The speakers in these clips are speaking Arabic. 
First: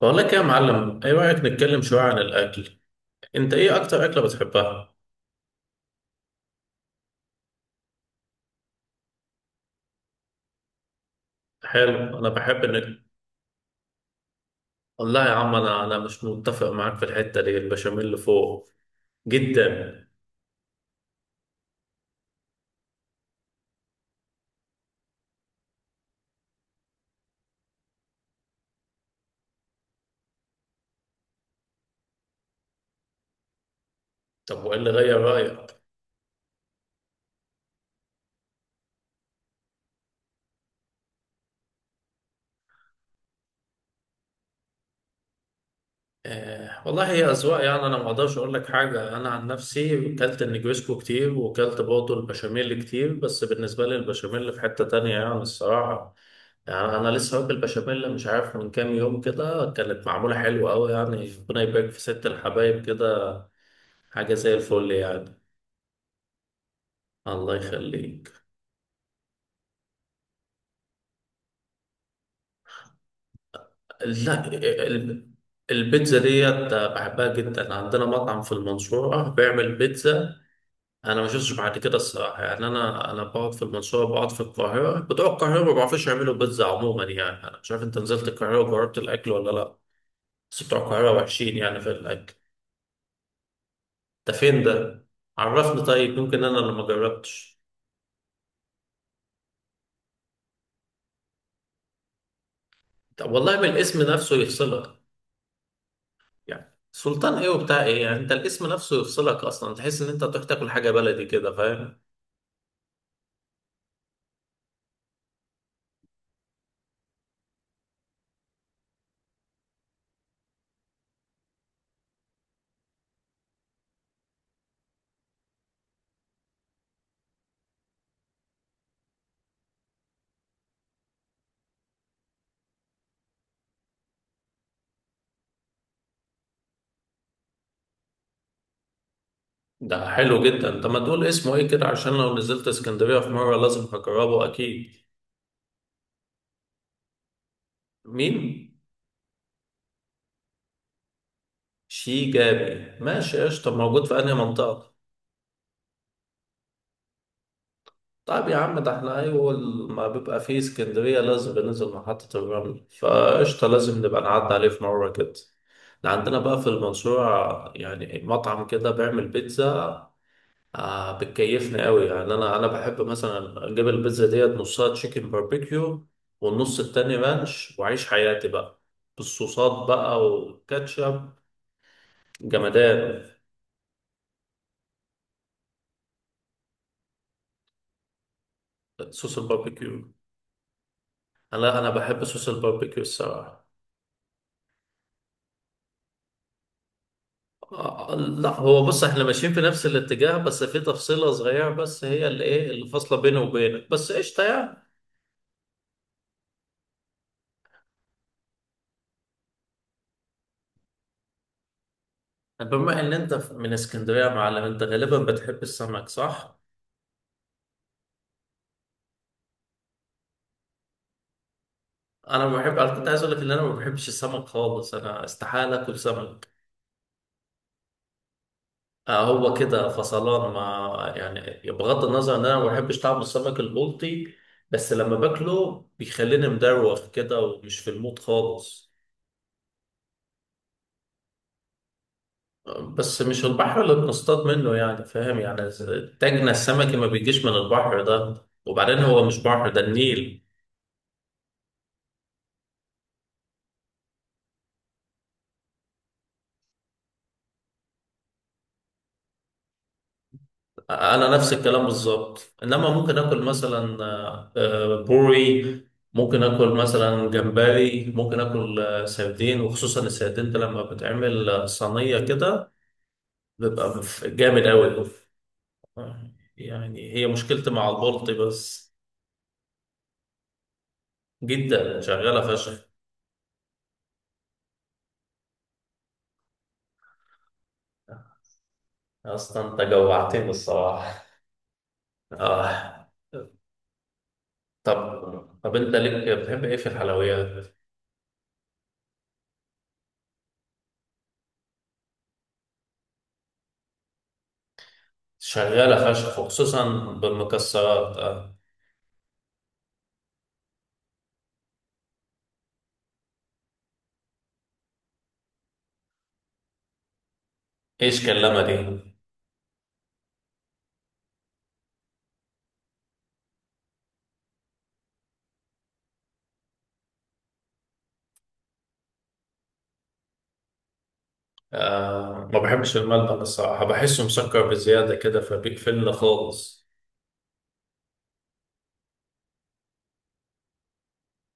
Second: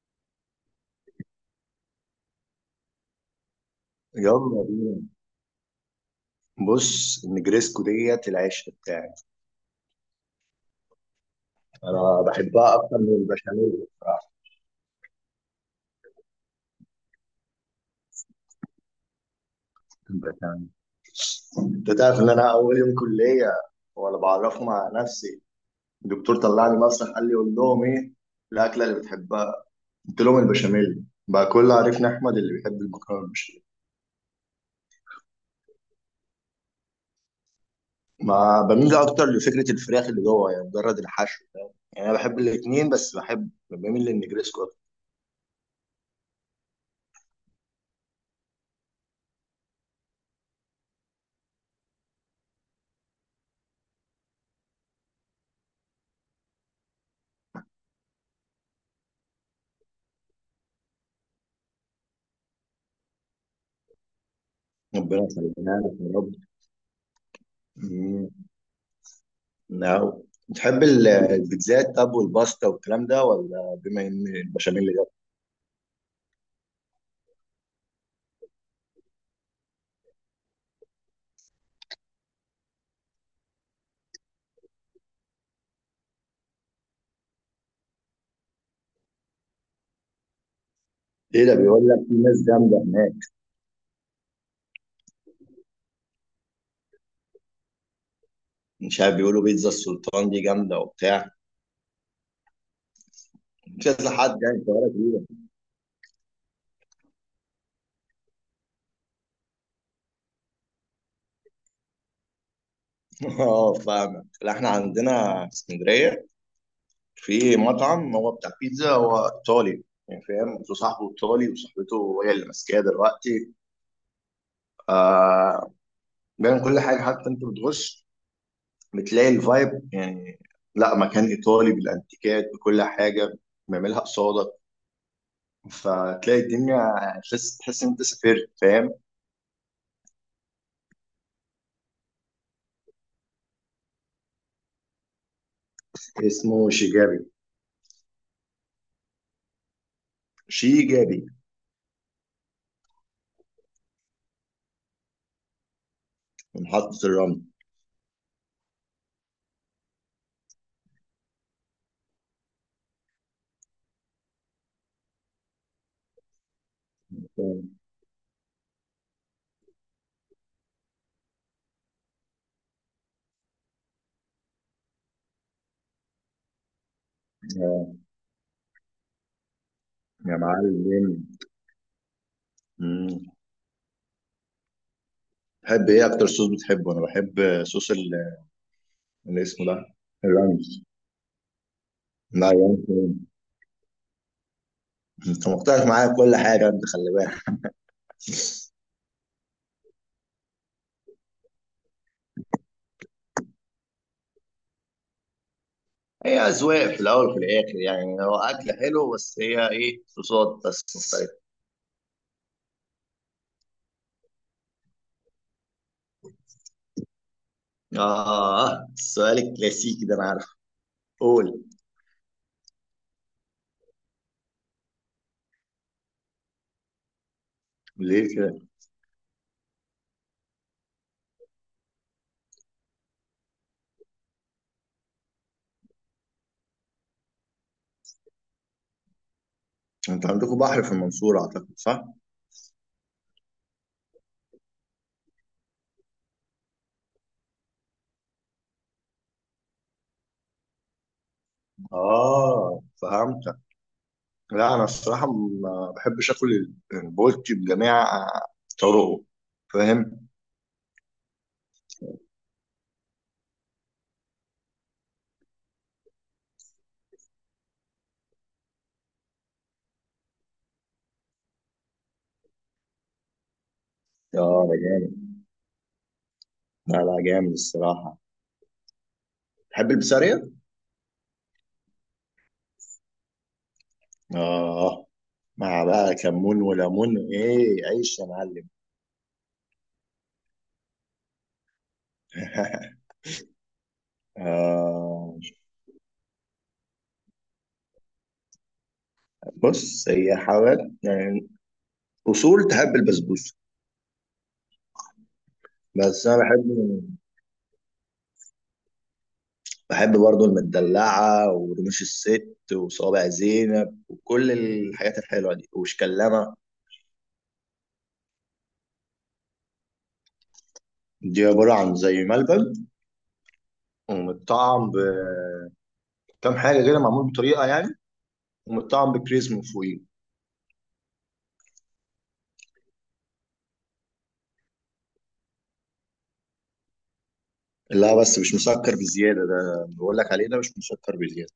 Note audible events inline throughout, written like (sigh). بقول لك إيه يا معلم، ايه رايك نتكلم شويه عن الاكل؟ انت ايه اكتر اكله يلا بتحبها؟ بينا. بص، النجريسكو ديت العشق بتاعي. حلو، انا انا بحب ان. بحبها اكتر من البشاميل بصراحه. والله يا عم انا مش متفق معاك في الحته دي، البشاميل اللي فوق جدا. البشاميل، انت تعرف ان انا اول يوم كليه وانا بعرف مع نفسي، الدكتور طلعني مسرح قال لي قول لهم ايه الاكله اللي بتحبها، قلت لهم البشاميل بقى. كل عرفنا احمد اللي بيحب المكرونه بالبشاميل. طب وايه اللي غير رايك؟ ما بميل اكتر لفكره الفراخ اللي جوه، يعني مجرد الحشو، فاهم؟ يعني انا بحب الاثنين، بس بحب بميل للنجريسكو اكتر. آه والله، هي اذواق يعني. انا ما اقدرش اقول لك حاجه، انا عن نفسي كلت النجريسكو كتير وكلت برضه البشاميل كتير، بس بالنسبه لي البشاميل في حته تانية يعني الصراحه. يعني انا لسه واكل بشاميل مش عارف من كام يوم كده، كانت معموله حلوه قوي يعني، ربنا يبارك في ست الحبايب كده. حاجة زي الفل ربنا يعني. يخلينا لك يا الله يخليك. رب. نعم. بتحب البيتزات طب والباستا والكلام ده، ولا بما ان لا، البشاميل ده؟ ال- البيتزا ديت بحبها جدا، عندنا مطعم في المنصورة بيعمل بيتزا أنا ما شفتش بعد كده الصراحة. يعني أنا بقعد في المنصورة، بقعد في القاهرة، بتوع القاهرة ما بيعرفوش يعملوا بيتزا عموما. يعني أنا مش عارف أنت نزلت القاهرة وجربت الأكل ولا لأ، بس بتوع القاهرة ايه ده، وحشين يعني بيقول في لك في الأكل. ناس جامده هناك. ده فين ده؟ عرفني، طيب يمكن أنا اللي ما جربتش. مش عارف، بيقولوا بيتزا السلطان دي جامده وبتاع طب والله بالاسم كذا نفسه حد يعني في القاهره يفصلك. كبيره. يعني سلطان ايه وبتاع ايه، يعني انت الاسم نفسه يفصلك اصلا، تحس ان انت تروح تاكل حاجه بلدي كده، فاهم. (laughs) اه فاهمك. لا، احنا عندنا في اسكندريه في مطعم، هو بتاع بيتزا، هو ايطالي يعني، فاهم؟ صاحبه ايطالي، وصاحبته هي اللي ماسكاه دلوقتي. آه. بيعمل كل حاجه، حتى انت بتغش، بتلاقي الفايب يعني. لا، مكان ايطالي بالانتيكات بكل حاجه، بيعملها قصادك، فتلاقي الدنيا، تحس ان انت سافرت، فاهم. ده حلو جدا، انت ما تقول اسمه ايه كده عشان لو نزلت اسكندريه في مره لازم هجربه اكيد. اسمه شيجابي. مين؟ شيجابي. شيجابي، ماشي قشطه. موجود في انهي منطقه؟ محطه الرمل. طيب يا عم، ده احنا اول ما بيبقى فيه اسكندريه لازم بننزل محطه الرمل، فقشطه لازم نبقى نعدي عليه في مره كده. ده عندنا بقى في المنصوره يعني مطعم كده بيعمل بيتزا آه، بتكيفني قوي يعني. انا بحب مثلا اجيب البيتزا ديت نصها تشيكن باربيكيو والنص التاني رانش، آه، واعيش حياتي بقى بالصوصات بقى يا معلم. والكاتشب. جمدان. مم. تحب ايه اكتر؟ صوص بتحبه؟ انا بحب صوص صوص اللي اسمه ده، الباربيكيو. الرمل. انا بحب صوص لا الباربيكيو يعني، الصراحه. انت مقتنع معايا بكل حاجه، انت خلي بالك. آه آه، لا هو بص، احنا ماشيين في نفس الاتجاه، بس في تفصيله صغيره بس هي اللي ايه اللي فاصله بيني وبينك بس، قشطه يعني. هي اذواق في الاول وفي الاخر، يعني هو اكل حلو، بس هي ايه، صوصات بس مختلفه. بما ان انت من اسكندريه يا معلم، انت غالبا بتحب السمك صح؟ آه، السؤال الكلاسيكي ده أنا عارف. قول. انا ما بحب، انا كنت عايز اقول لك ان انا ما بحبش السمك خالص، انا استحاله اكل سمك. ليه كده؟ آه هو كده فصلان ما، يعني بغض النظر ان انا ما بحبش طعم السمك البلطي، بس لما باكله بيخليني مدروخ كده ومش في المود خالص. انت عندكم بحر في المنصورة اعتقد، صح؟ آه، بس مش البحر اللي بنصطاد منه يعني، فاهم يعني. تاجنا السمكي ما بيجيش من البحر ده، وبعدين هو مش بحر ده، النيل. آه فهمتك. لا، انا الصراحة ما بحبش اكل البولتي بجميع طرقه، فاهم؟ انا نفس الكلام بالظبط، انما ممكن اكل مثلا بوري، ممكن اكل مثلا جمبري، ممكن اكل سردين، وخصوصا السردين ده لما بتعمل صينيه كده بيبقى آه جامد ده قوي. جامد. لا يعني لا، هي جامد مشكلتي مع الصراحة. البلطي بس. تحب البسارية؟ جدا، شغاله فشخ. اه، مع بقى كمون وليمون، ايه، عيش يا معلم. اصلا انت جوعتني الصراحه. اه. (laughs) آه. طب انت ليك، بتحب ايه في الحلويات؟ بص، هي حاجات يعني أصول. تحب البسبوسة؟ شغاله بس أنا فشخ، بحب، وخصوصا بالمكسرات آه. بحب برضو المدلعة ورموش الست وصوابع زينب وكل الحاجات الحلوة دي، وشكلامة. ايش كلمه دي؟ دي عبارة عن زي ملبن ومتطعم بكام حاجة كده، معمول بطريقة يعني، ومتطعم بكريز من فوقيه. آه ما بحبش الملبن الصراحة، بحسه مسكر بزيادة كده، فبيقفلنا خالص. لا بس مش مسكر بزيادة، ده بقول لك عليه ده مش مسكر بزيادة.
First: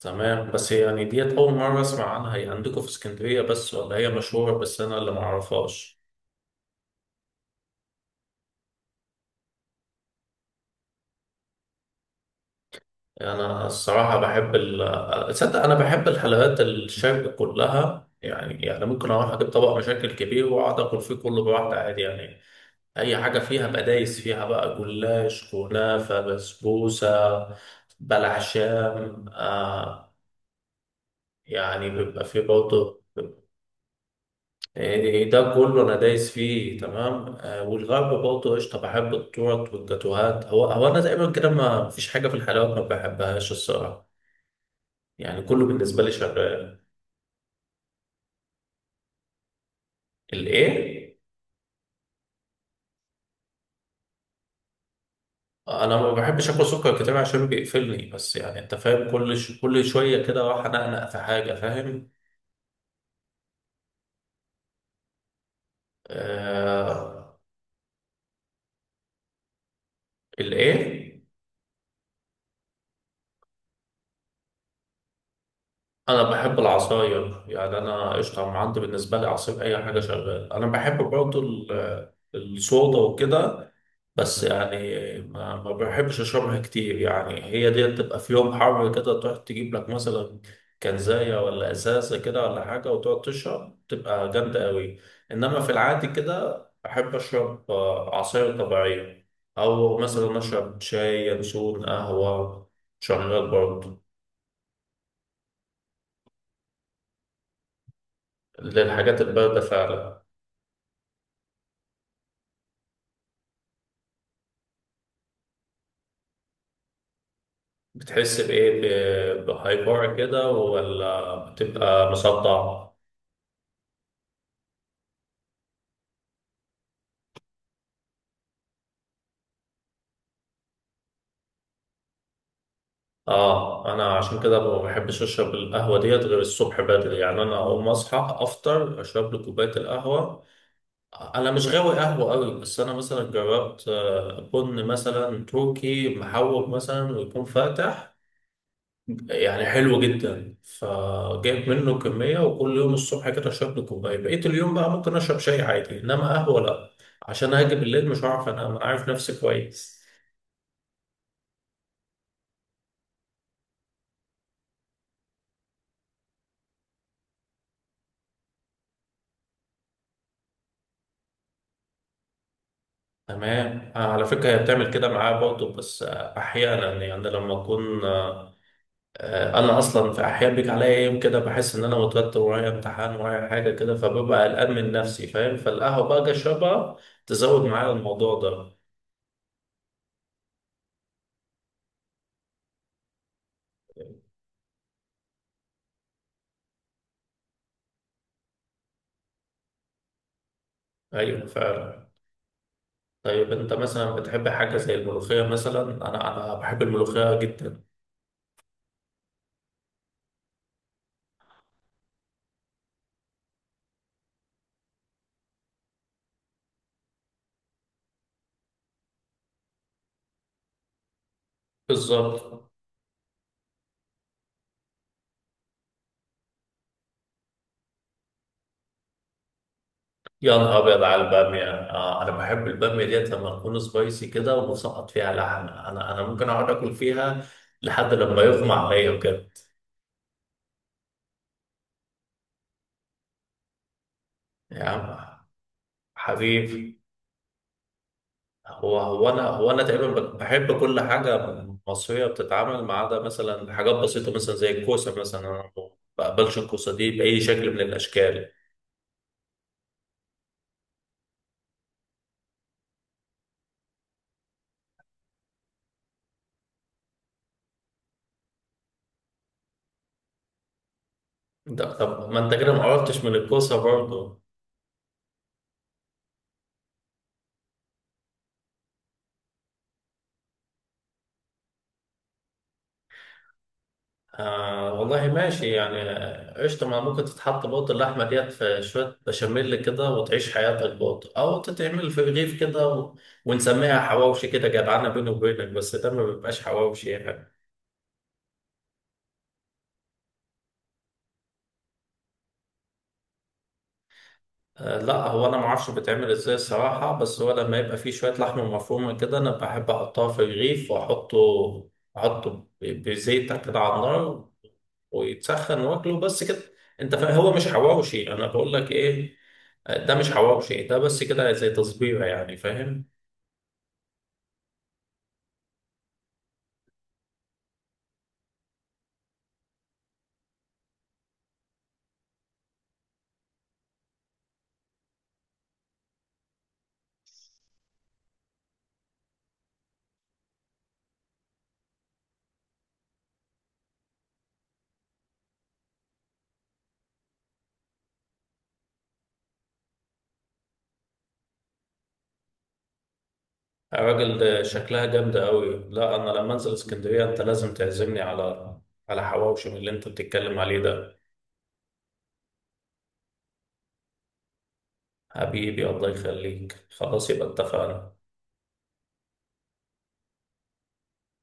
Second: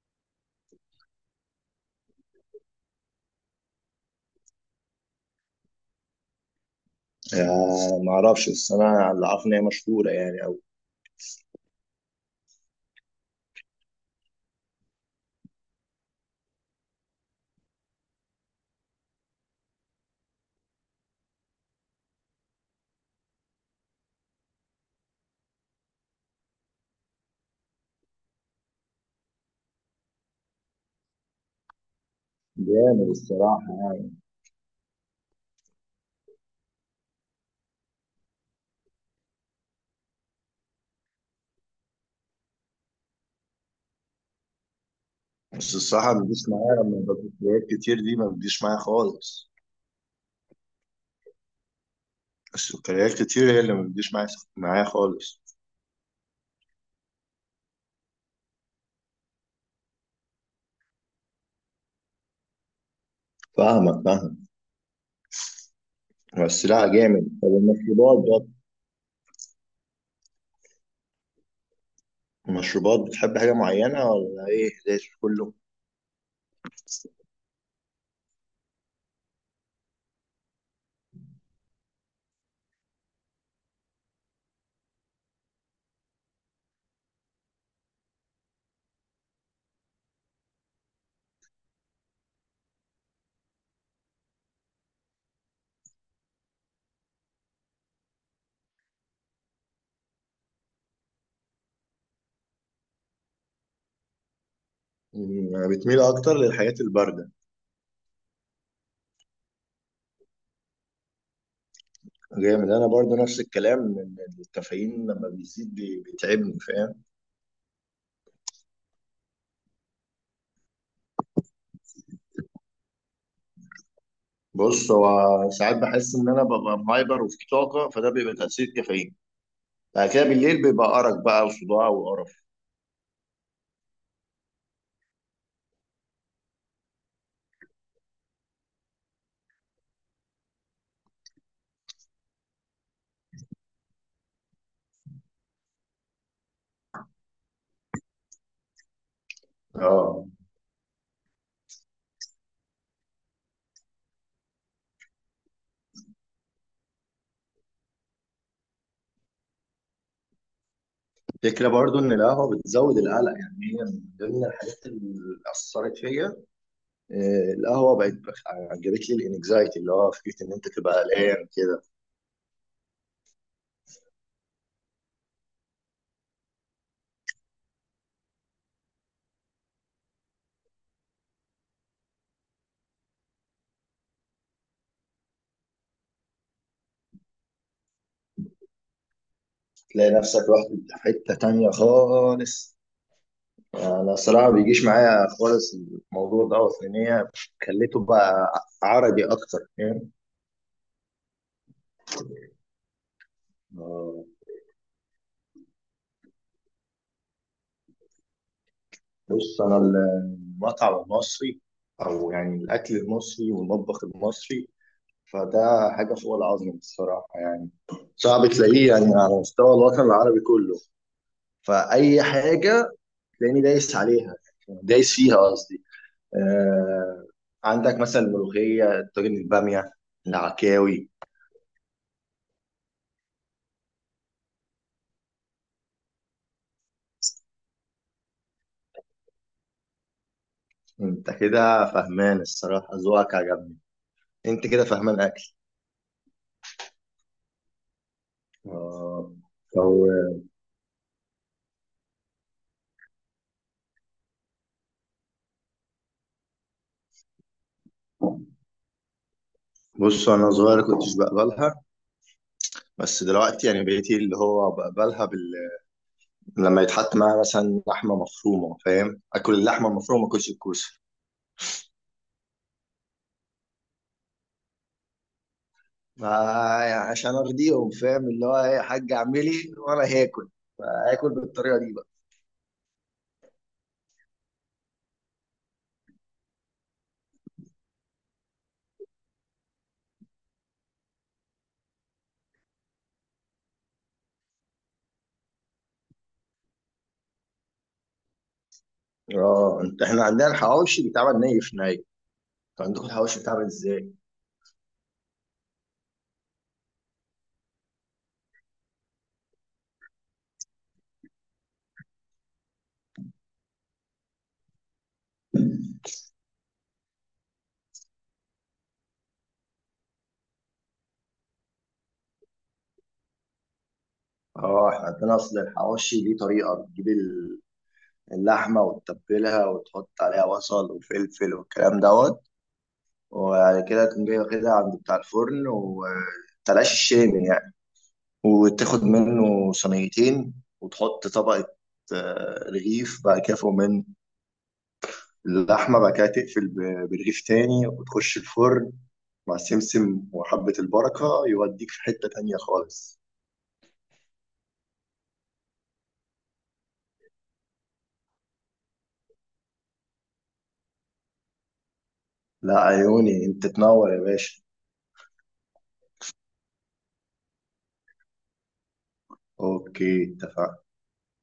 تمام، بس يعني ديت أول مرة أسمع عنها. هي عندكم في اسكندرية بس ولا هي مشهورة بس أنا اللي معرفهاش؟ آه ما اعرفش، بس انا اللي عارف ان هي مشهورة يعني، او أنا الصراحة بحب ال تصدق أنا بحب الحلويات الشرق كلها، يعني يعني ممكن أروح أجيب طبق مشاكل كبير وأقعد آكل فيه كله براحتي عادي يعني. أي حاجة فيها بقى دايس فيها بقى، جلاش، كنافة، بسبوسة، بلح شام آه، يعني بيبقى فيه برضه، جامد الصراحة. يعني إيه ده كله، انا دايس فيه تمام. آه، والغرب برضه قشطه، بحب التورت والجاتوهات. هو هو انا تقريبا كده ما فيش حاجه في الحلويات ما بحبهاش الصراحه، يعني كله بس بالنسبه لي الصراحة ما بتجيش شغال. معايا لما بسكريات كتير، دي ما بتجيش معايا خالص. الايه؟ السكريات كتير هي اللي ما بتجيش معايا، معايا خالص. انا ما بحبش اكل سكر كتير عشان بيقفلني، بس يعني انت فاهم، كل ش... كل شويه كده راح انقنق في حاجه، فاهم. فاهمك، فاهم. هو السلع آه. جامد. طب المشروبات بقى، الايه؟ المشروبات بتحب حاجة معينة ولا ايه، ليش كله؟ انا بحب العصاير يعني. انا قشطه، أنا عندي بالنسبه لي عصير اي حاجه شغال. انا بحب برضه الصودا وكده، بس يعني ما بحبش اشربها كتير. يعني هي دي تبقى في يوم حر كده تروح تجيب لك مثلا كنزايه ولا ازازه كده ولا حاجه وتقعد تشرب، تبقى جامده قوي. انما في العادي كده بحب اشرب عصاير طبيعيه، او مثلا اشرب شاي ينسون قهوه، شغال برضه. مم، بتميل اكتر للحاجات الباردة. للحاجات البارده فعلا. جامد، انا برضو نفس الكلام، إن الكافيين لما بيزيد بيتعبني، فاهم. بتحس بإيه؟ بهايبر كده، ولا بتبقى مصدع؟ بص هو، ساعات بحس ان انا ببقى مهايبر وفي طاقة، فده بيبقى تأثير كافيين. بعد كده بالليل بيبقى أرق بقى وصداع وقرف. آه، أنا عشان كده ما بحبش أشرب القهوة ديت غير الصبح بدري، يعني أنا أقوم أصحى أفطر أشرب لي كوباية القهوة. أنا مش غاوي قهوة أوي، بس أنا مثلا جربت بن مثلا تركي محوج مثلا ويكون فاتح، يعني حلو اه، جدا، فجايب منه كمية وكل يوم الصبح كده اشرب لي كوباية. بقيت اليوم بقى ممكن اشرب شاي عادي، انما قهوة لا، عشان هاجي بالليل مش هعرف انام، انا عارف نفسي كويس. الفكرة برضو ان القهوة بتزود القلق، يعني هي من ضمن الحاجات اللي أثرت فيا. القهوة بقت جابت لي الانكزايتي، اللي هو فكرة إن أنت تبقى قلقان كده. تمام آه، على فكرة هي بتعمل كده معايا برضه، بس احيانا يعني لما اكون انا اصلا في احيان بيجي عليا يوم كده بحس ان انا متوتر، ورايا امتحان ورايا حاجة كده، فببقى قلقان من نفسي فاهم، فالقهوة بقى اجي اشربها تزود معايا الموضوع ده. تلاقي نفسك رحت في حتة تانية خالص. أنا الصراحة ما بيجيش معايا خالص الموضوع ده، لأن هي خليته بقى عربي أكتر، فاهم. ايوه فعلا. طيب انت مثلا آه، بتحب حاجه زي الملوخيه مثلا؟ انا بحب الملوخيه جدا. بص، أنا المطعم المصري، أو يعني الأكل المصري والمطبخ المصري، فده حاجة فوق العظم الصراحة يعني. صعب تلاقيه يعني على مستوى الوطن العربي كله. فأي بالظبط. حاجة تلاقيني دايس عليها، دايس فيها قصدي. آه، عندك مثلا الملوخية، الطاجن، البامية، يا نهار ابيض العكاوي. على الباميه، آه انا بحب الباميه ديت لما تكون سبايسي كده ومسقط فيها لحمه، انا ممكن اقعد اكل فيها لحد لما يغمى عليا وكده. انت كده فهمان الصراحة، ذوقك عجبني. انت يا كده فهمان عم اكل. حبيبي. هو هو آه. انا، هو انا أو تقريبا بحب كل حاجه مصريه بتتعمل، ما عدا مثلا حاجات بسيطه مثلا زي الكوسه مثلا، انا ما بقبلش الكوسه دي باي شكل من الاشكال. بص، انا صغير كنتش بقبلها، بس دلوقتي يعني بقيت اللي هو بقبلها لما يتحط معاها مثلا لحمة مفرومة، فاهم، اكل اللحمة المفرومة، ما اكلش الكوسة. طب ما انت كده ما عرفتش من الكوسه برضه. ما- يعني عشان ارضيهم، فاهم، اللي هو ايه، يا حاج اعملي وانا هاكل، فاكل بالطريقة دي بقى. آه والله ماشي يعني. آه، قشطة ما ممكن تتحط بوط اللحمة ديت في شوية بشاميل كده وتعيش حياتك بوط، أو تتعمل في رغيف كده و... ونسميها حواوشي كده جدعانة بيني وبينك، بس ده ما بيبقاش حواوشي يعني. اه انت، احنا عندنا الحواوشي بيتعمل ني في ني، انتوا عندكم الحواوشي بيتعمل ازاي؟ آه، لا هو انا ما اعرفش بتعمل ازاي الصراحه، بس هو لما يبقى فيه شويه لحمه مفرومه كده انا بحب احطها في الرغيف، واحطه احطه بزيت كده على النار ويتسخن واكله بس كده. انت فاهم، هو مش حواوشي، انا بقول لك ايه، آه، ده مش حواوشي ده، بس كده زي تصبيره يعني، فاهم. اه، احنا عندنا اصل الحواوشي ليه طريقه، بتجيب اللحمه وتتبلها وتحط عليها بصل وفلفل والكلام دوت، وبعد كده تقوم جاي واخدها عند بتاع الفرن وتلاش الشامي يعني، وتاخد منه صينيتين، وتحط طبقه آه، رغيف، بعد كده فوق منه اللحمة، بعد كده تقفل برغيف تاني وتخش الفرن مع سمسم وحبة البركة، يوديك في حتة تانية خالص. الراجل ده شكلها جامده قوي، لا انا لما انزل اسكندريه انت لازم تعزمني على على حواوشي من اللي انت بتتكلم عليه ده. لا عيوني، انت تنور يا باشا. حبيبي الله يخليك، خلاص يبقى اتفقنا. اوكي اتفقنا.